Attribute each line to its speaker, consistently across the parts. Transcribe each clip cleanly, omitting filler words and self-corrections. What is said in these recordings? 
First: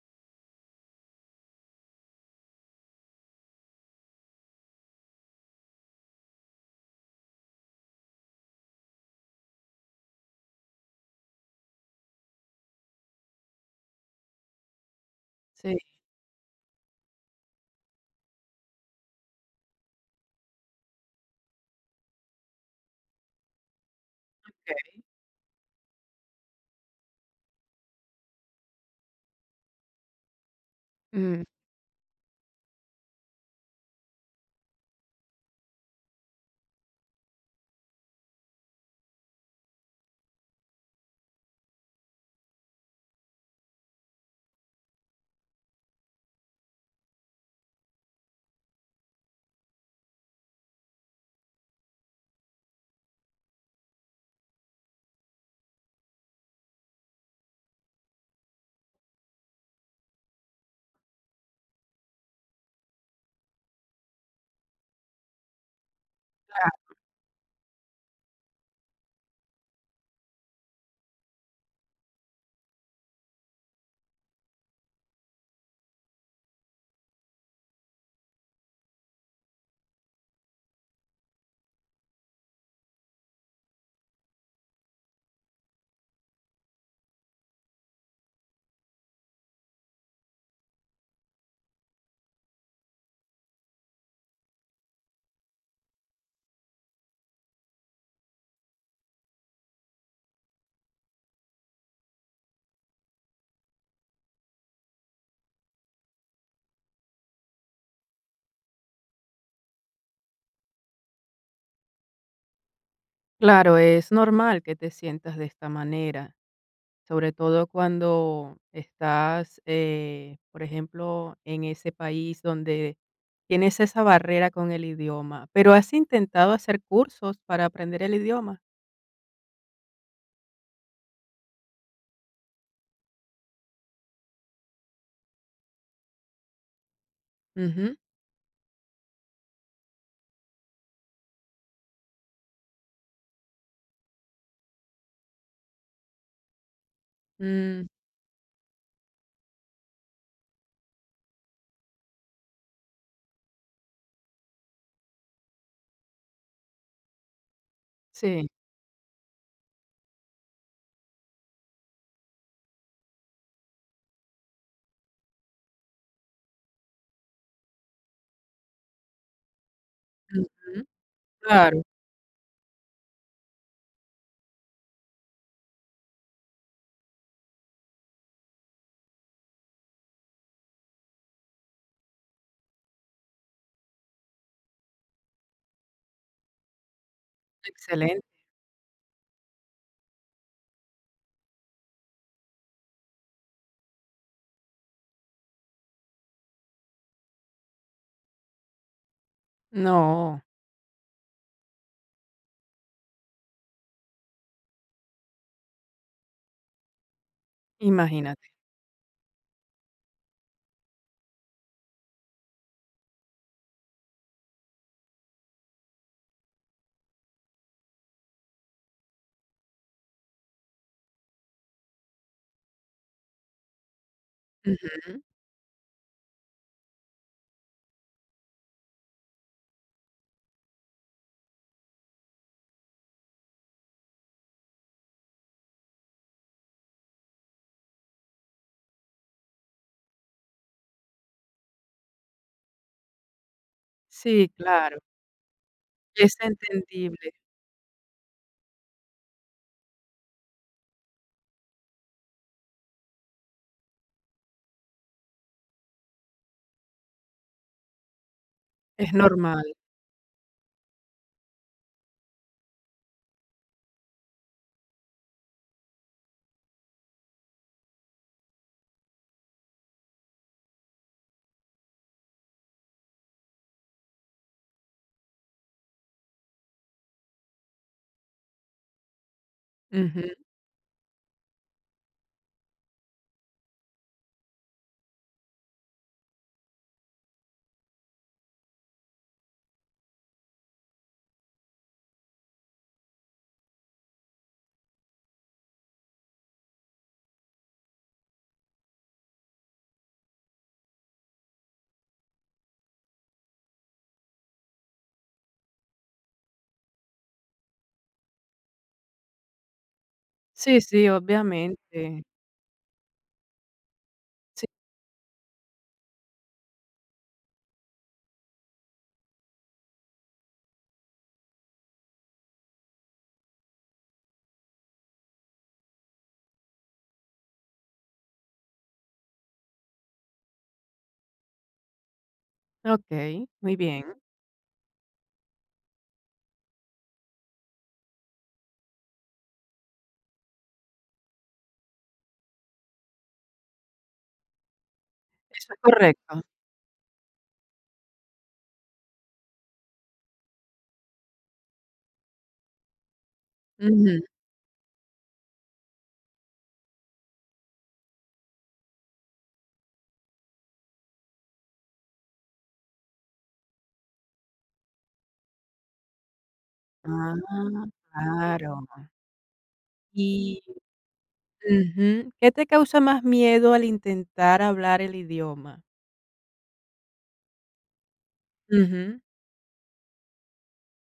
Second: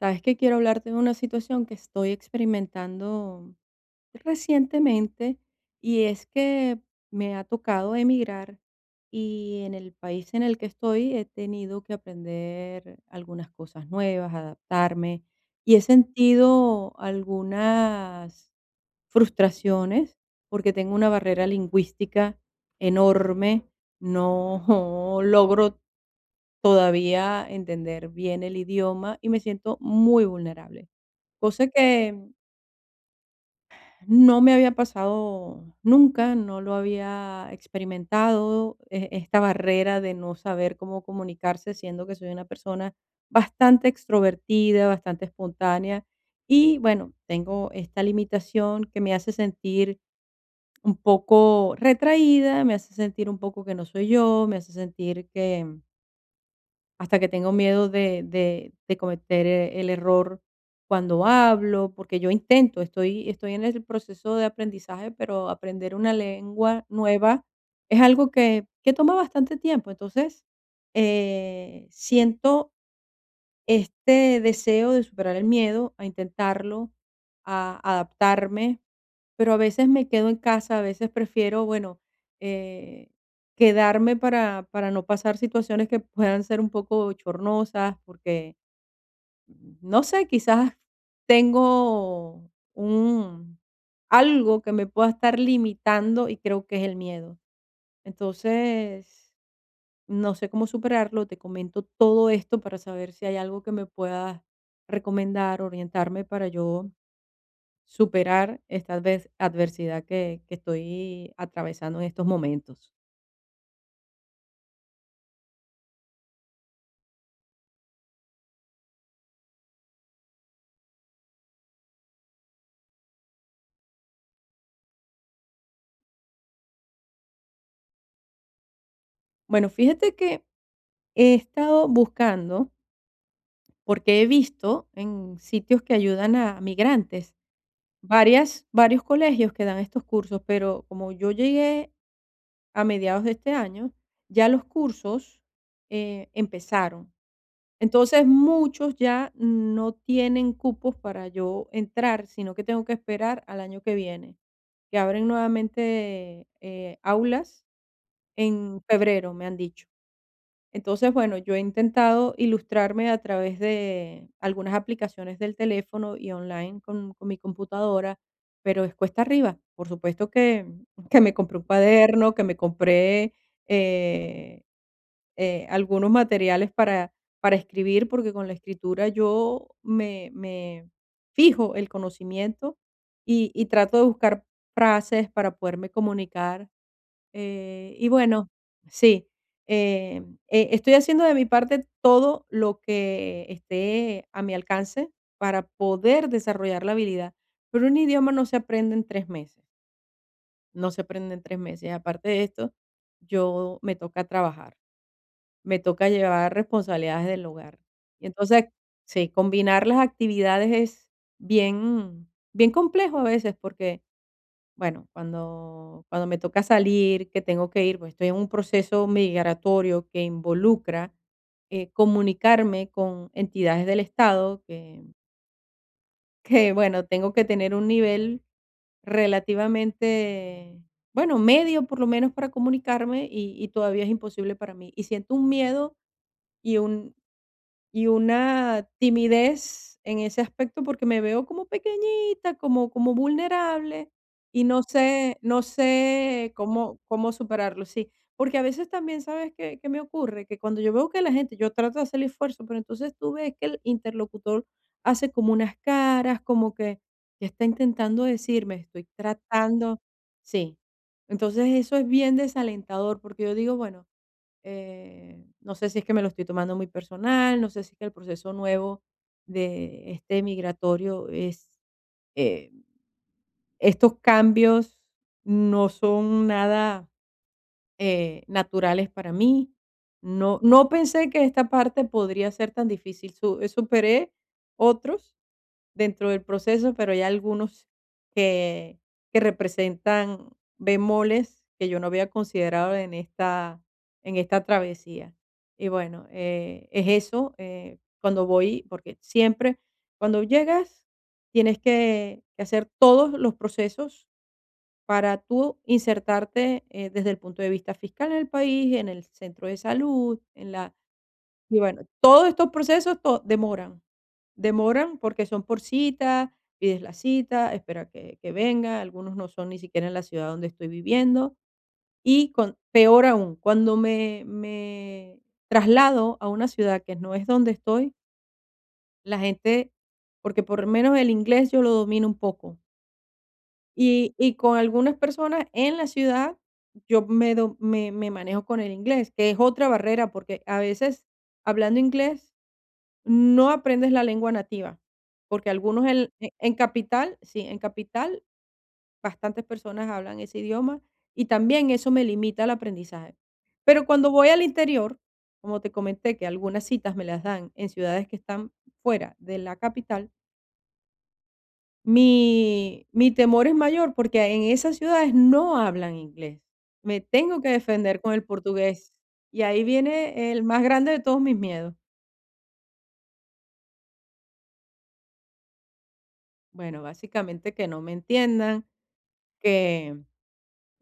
Speaker 1: Sabes que quiero hablarte de una situación que estoy experimentando recientemente y es que me ha tocado emigrar y en el país en el que estoy he tenido que aprender algunas cosas nuevas, adaptarme
Speaker 2: Sí,
Speaker 1: y he sentido algunas frustraciones porque tengo una barrera lingüística enorme,
Speaker 2: que
Speaker 1: no logro todavía entender bien el idioma y me siento muy vulnerable.
Speaker 2: mm,
Speaker 1: Cosa que no me había pasado nunca, no lo había experimentado, esta barrera de no saber cómo comunicarse, siendo que soy una persona bastante extrovertida, bastante espontánea. Y bueno, tengo esta limitación que me hace sentir un poco retraída, me hace sentir un poco que no soy yo, me hace sentir que hasta que tengo miedo de cometer el error cuando hablo, porque yo intento, estoy en el proceso de aprendizaje, pero aprender una lengua nueva es algo que toma bastante tiempo. Entonces, siento este deseo de superar el miedo, a intentarlo, a adaptarme, pero a veces me quedo en casa, a veces prefiero, bueno, eh, quedarme para no pasar situaciones que puedan ser un poco chornosas, porque, no sé, quizás tengo un, algo que me pueda estar limitando y creo que es el miedo. Entonces, no sé cómo superarlo, te comento todo esto para saber si hay algo que me puedas recomendar, orientarme para yo superar esta adversidad que estoy atravesando en estos momentos.
Speaker 2: claro, es normal que te sientas de esta manera, sobre todo cuando estás, por ejemplo, en ese país donde tienes esa barrera con el idioma, pero has intentado hacer cursos para aprender el idioma.
Speaker 1: Bueno, fíjate que he estado buscando, porque he visto en sitios que ayudan a migrantes,
Speaker 2: Ujú,
Speaker 1: varios colegios que dan estos cursos, pero como yo llegué a mediados de este año, ya los cursos empezaron.
Speaker 2: mm,
Speaker 1: Entonces, muchos ya no tienen cupos para yo entrar, sino que tengo que esperar al año que viene, que abren nuevamente, aulas
Speaker 2: sí,
Speaker 1: en febrero, me han dicho. Entonces, bueno, yo he intentado ilustrarme a través de algunas aplicaciones del teléfono y online con mi computadora, pero es cuesta arriba. Por supuesto que
Speaker 2: ujú,
Speaker 1: que me compré un
Speaker 2: claro,
Speaker 1: cuaderno, que me compré, eh algunos materiales para escribir, porque con la escritura yo me fijo el conocimiento y trato de buscar frases para poderme comunicar. Y
Speaker 2: excelente.
Speaker 1: bueno, sí, estoy haciendo de mi parte todo lo que esté a mi alcance para poder desarrollar la habilidad, pero un idioma no se aprende en 3 meses,
Speaker 2: No,
Speaker 1: no se aprende en tres meses. Aparte de esto, yo me toca trabajar, me toca llevar responsabilidades del hogar. Y
Speaker 2: imagínate.
Speaker 1: entonces, sí, combinar las actividades es bien complejo a veces porque, bueno, cuando me toca salir, que tengo que ir, pues estoy en un proceso migratorio que involucra comunicarme con entidades del Estado que,
Speaker 2: Ujú,
Speaker 1: que, bueno, tengo que tener un nivel relativamente, bueno, medio por lo menos para comunicarme y todavía es imposible para mí. Y siento un miedo y un, y una timidez en ese aspecto porque me veo como pequeñita, como vulnerable
Speaker 2: sí,
Speaker 1: y
Speaker 2: claro,
Speaker 1: no
Speaker 2: es
Speaker 1: sé
Speaker 2: entendible,
Speaker 1: cómo superarlo, sí. Porque a veces también, ¿sabes qué me ocurre? Que cuando yo veo que la gente, yo trato de hacer el esfuerzo, pero entonces tú ves que el interlocutor hace como unas caras, como que, ¿qué está intentando decirme? Estoy
Speaker 2: es normal.
Speaker 1: tratando, sí. Entonces, eso es bien desalentador porque yo digo, bueno, no sé si es que me lo estoy tomando muy personal, no sé si es que el proceso nuevo de este migratorio es, eh, estos cambios no son nada naturales para mí.
Speaker 2: Ujú,
Speaker 1: No, no pensé que esta parte podría ser tan difícil. Superé otros, dentro del proceso, pero hay algunos que, que representan bemoles que yo no había considerado en esta travesía. Y bueno, es eso, cuando voy, porque siempre, cuando llegas, tienes que hacer todos los procesos para tú insertarte desde el punto de vista fiscal en el país, en el centro de salud, en
Speaker 2: sí,
Speaker 1: la
Speaker 2: sí,
Speaker 1: y bueno,
Speaker 2: obviamente.
Speaker 1: todos estos procesos to demoran, demoran porque son por cita, pides la cita, espera que venga, algunos no son ni siquiera en la ciudad donde estoy viviendo. Y con peor aún, cuando me traslado a una ciudad que no es donde estoy, la gente porque por lo menos el inglés yo lo domino un poco,
Speaker 2: Okey, muy bien.
Speaker 1: y con algunas personas en la ciudad yo me do me me manejo con el inglés, que es otra barrera, porque a veces hablando inglés no aprendes la lengua nativa, porque
Speaker 2: Eso es
Speaker 1: algunos
Speaker 2: correcto.
Speaker 1: en capital, sí, en capital bastantes personas hablan ese idioma y también eso me limita el aprendizaje. Pero
Speaker 2: Ujú.
Speaker 1: cuando voy al interior, como te comenté que algunas citas me las dan en ciudades que están fuera de la capital, mi temor es mayor porque en esas ciudades no hablan inglés. Me tengo que
Speaker 2: Ah,
Speaker 1: defender con el
Speaker 2: claro.
Speaker 1: portugués y ahí viene
Speaker 2: Y
Speaker 1: el más grande de todos mis miedos.
Speaker 2: ujú. ¿Qué te causa más miedo al intentar hablar el idioma?
Speaker 1: Bueno, básicamente que no me entiendan,
Speaker 2: Ujú.
Speaker 1: que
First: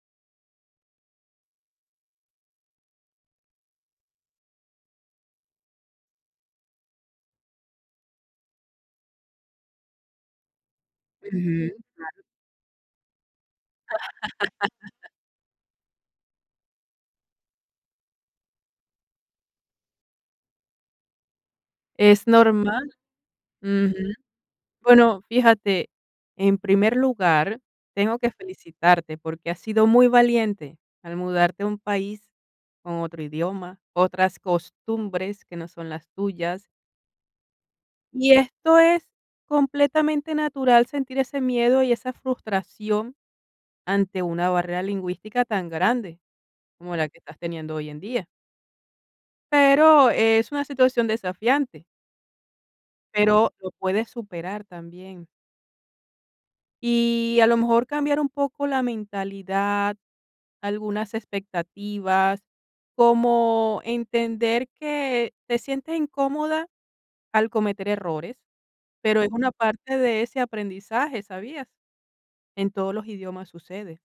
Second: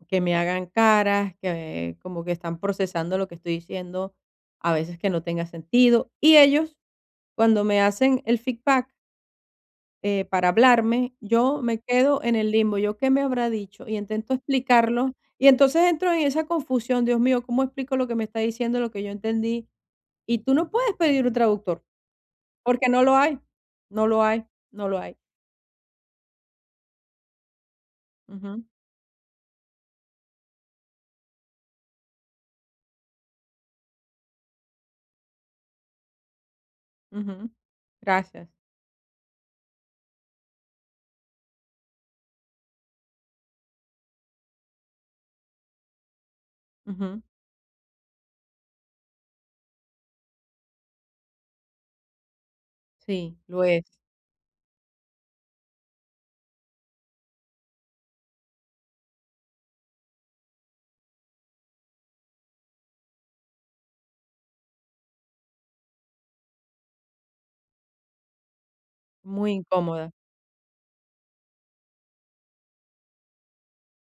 Speaker 1: que me hagan caras, que como que están procesando lo que estoy diciendo, a veces que no tenga sentido. Y ellos, cuando me hacen el feedback para hablarme, yo
Speaker 2: Ujú.
Speaker 1: me quedo en el limbo, yo qué me habrá dicho y intento explicarlo. Y entonces entro en esa confusión, Dios mío, ¿cómo explico lo que me está diciendo, lo que yo entendí? Y tú no puedes pedir un traductor,
Speaker 2: Es
Speaker 1: porque
Speaker 2: normal.
Speaker 1: no lo hay,
Speaker 2: Ujú.
Speaker 1: no lo hay, no lo hay.
Speaker 2: Bueno, fíjate, en primer lugar, tengo que
Speaker 1: Ujú,
Speaker 2: felicitarte porque has sido muy valiente al mudarte a un país con otro idioma, otras costumbres que no son las tuyas.
Speaker 1: ujú.
Speaker 2: Y
Speaker 1: Gracias.
Speaker 2: esto es completamente natural sentir ese miedo y esa frustración ante una barrera lingüística tan grande como la que
Speaker 1: Ujú.
Speaker 2: estás teniendo hoy en día. Pero es una situación desafiante,
Speaker 1: Sí,
Speaker 2: pero
Speaker 1: lo
Speaker 2: lo
Speaker 1: es.
Speaker 2: puedes superar también. Y a lo mejor cambiar un poco la mentalidad, algunas expectativas, como entender que te sientes incómoda al cometer errores, pero es una
Speaker 1: Muy
Speaker 2: parte
Speaker 1: incómoda.
Speaker 2: de ese aprendizaje, ¿sabías? En todos los idiomas sucede.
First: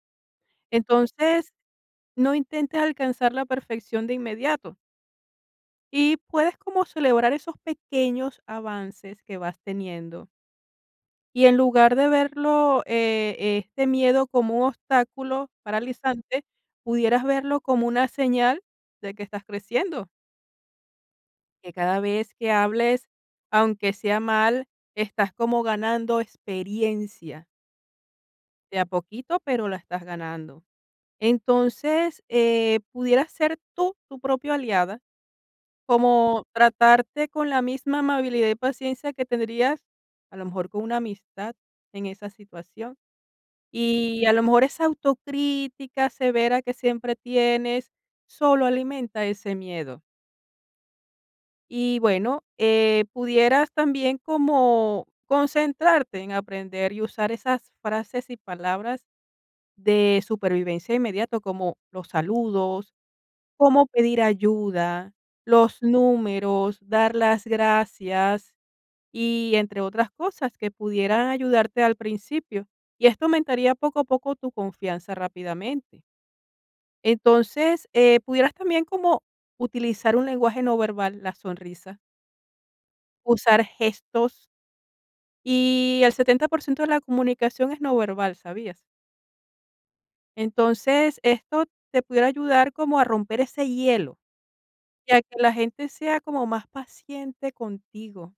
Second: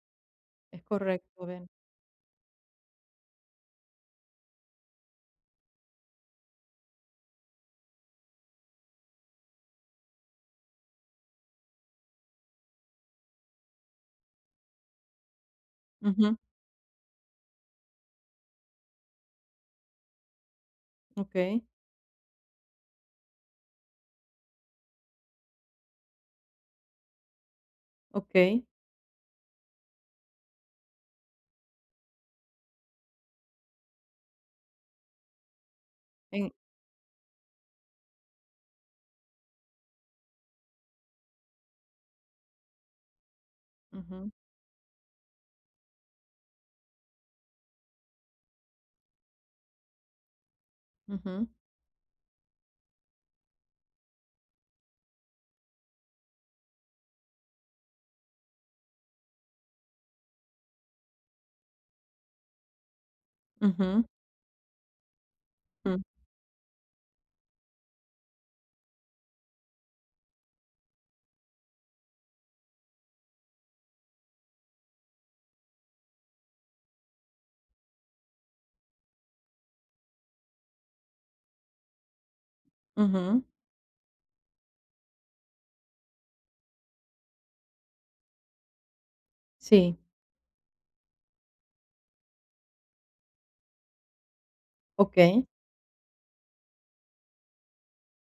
Speaker 1: Es correcto,
Speaker 2: Entonces,
Speaker 1: ven.
Speaker 2: no intentes alcanzar la perfección de inmediato y puedes como celebrar esos pequeños avances que vas teniendo. Y en lugar de verlo, este miedo como un obstáculo
Speaker 1: Ujú,
Speaker 2: paralizante, pudieras verlo como una señal de que estás creciendo,
Speaker 1: okey,
Speaker 2: que cada vez que hables, aunque sea mal, estás como ganando experiencia,
Speaker 1: okey.
Speaker 2: de a poquito, pero la estás ganando. Entonces, pudieras ser tú tu propia aliada, como
Speaker 1: En
Speaker 2: tratarte con la misma amabilidad y paciencia que tendrías a lo mejor con una amistad en esa situación. Y
Speaker 1: ujú,
Speaker 2: a lo mejor esa autocrítica severa que siempre tienes solo alimenta ese miedo.
Speaker 1: ujú,
Speaker 2: Y bueno, pudieras también como concentrarte en aprender y usar esas frases y palabras de supervivencia inmediato, como los saludos, cómo
Speaker 1: ujú,
Speaker 2: pedir ayuda, los
Speaker 1: mm,
Speaker 2: números, dar las gracias y entre otras cosas que pudieran ayudarte al principio. Y esto aumentaría poco a poco tu confianza rápidamente. Entonces, pudieras también como utilizar un lenguaje no verbal, la sonrisa,
Speaker 1: ujú.
Speaker 2: usar gestos y el 70% de la comunicación es no verbal, ¿sabías?
Speaker 1: Sí,
Speaker 2: Entonces, esto te pudiera ayudar como a romper ese hielo y a que
Speaker 1: okey,
Speaker 2: la gente sea como más paciente contigo.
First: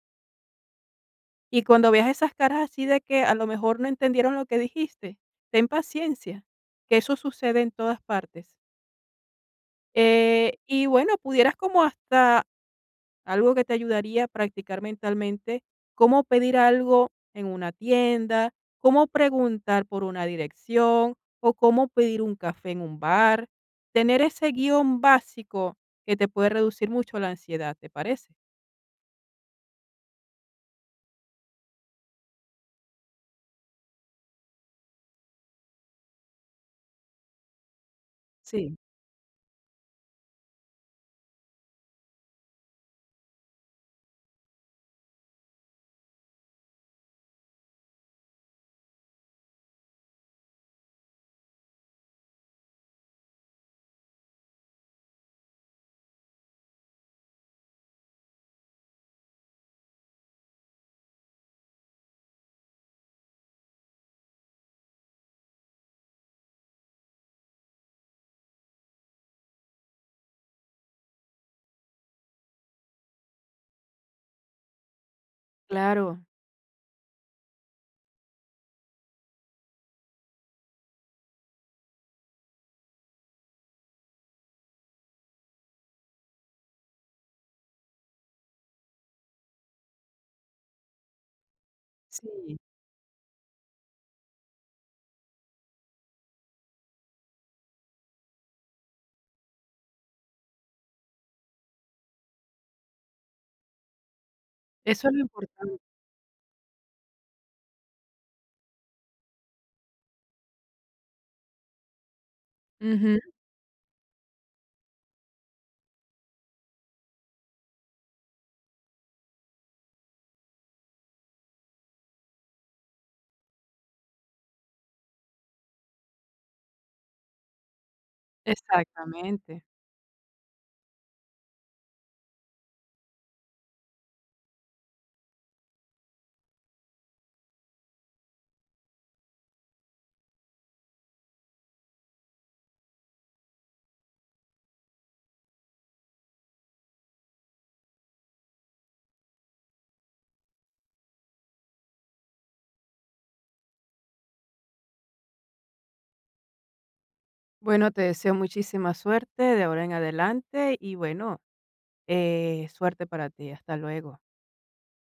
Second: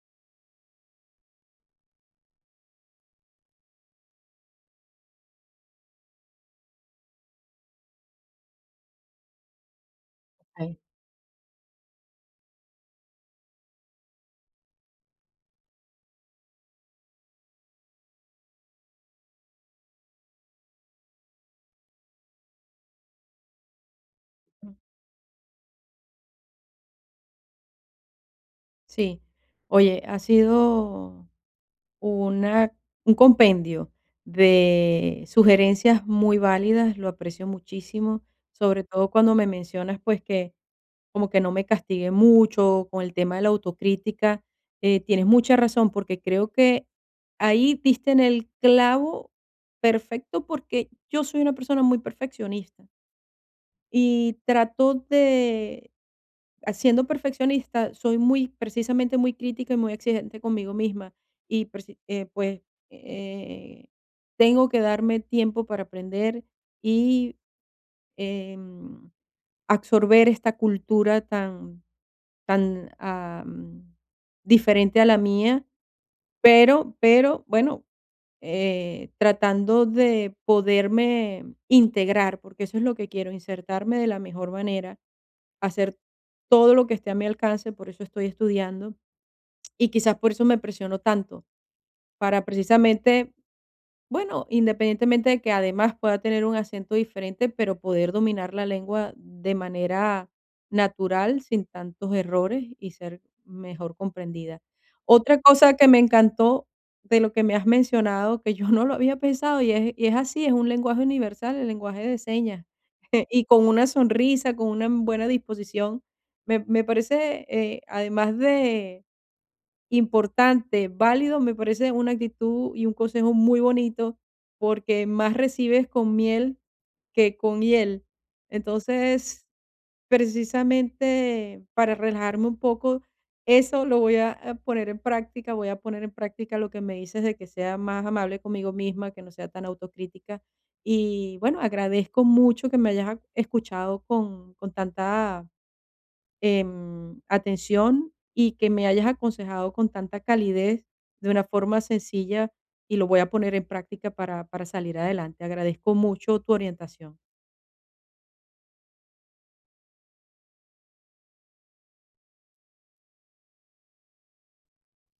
Speaker 2: Y cuando veas esas caras así de que a lo mejor no entendieron lo que dijiste, ten paciencia, que eso sucede en todas partes.
Speaker 1: okey.
Speaker 2: Y bueno, pudieras como hasta algo que te ayudaría a practicar mentalmente, cómo pedir algo en una tienda, cómo preguntar por una dirección o cómo pedir un café en un bar. Tener ese
Speaker 1: Mm,
Speaker 2: guión básico que te puede reducir mucho la ansiedad, ¿te parece?
Speaker 1: sí. Oye, ha sido una un compendio de sugerencias muy válidas, lo aprecio muchísimo,
Speaker 2: Sí.
Speaker 1: sobre todo cuando me mencionas, pues, que como que no me castigue mucho con el tema de la autocrítica. Tienes mucha razón, porque creo que ahí diste en el clavo perfecto, porque yo soy una persona muy perfeccionista. Y trato de, ah, siendo perfeccionista, soy muy, precisamente muy crítica y muy exigente conmigo misma. Pues eh, tengo que darme tiempo para aprender y em, absorber esta cultura tan tan, am, diferente a la mía,
Speaker 2: Claro,
Speaker 1: pero, bueno, tratando de poderme integrar, porque eso es lo que quiero, insertarme de la mejor manera, hacer todo lo que esté a mi alcance, por eso estoy estudiando, y quizás por eso me presiono tanto, para
Speaker 2: sí,
Speaker 1: precisamente, bueno, independientemente de que además pueda tener un acento diferente, pero poder dominar la lengua de manera natural, sin tantos errores y ser mejor comprendida.
Speaker 2: eso es lo
Speaker 1: Otra cosa
Speaker 2: importante.
Speaker 1: que me encantó de lo que me has mencionado, que yo no lo había pensado y es así, es un lenguaje universal, el lenguaje de señas.
Speaker 2: Ujú,
Speaker 1: Y con una sonrisa, con una buena disposición, me parece, además importante, válido, me parece una actitud y un consejo muy bonito, porque más recibes con miel que con hiel. Entonces,
Speaker 2: exactamente.
Speaker 1: precisamente para relajarme un poco, eso lo voy a poner en práctica, voy a poner en práctica lo que me dices de que sea más amable conmigo misma, que no sea tan autocrítica. Y bueno, agradezco mucho que me hayas escuchado con tanta atención y que me hayas aconsejado con tanta calidez de una forma sencilla y lo voy a poner en práctica para salir adelante. Agradezco mucho tu orientación.
Speaker 2: Bueno, te deseo muchísima suerte de ahora en adelante y bueno, suerte para ti. Hasta luego.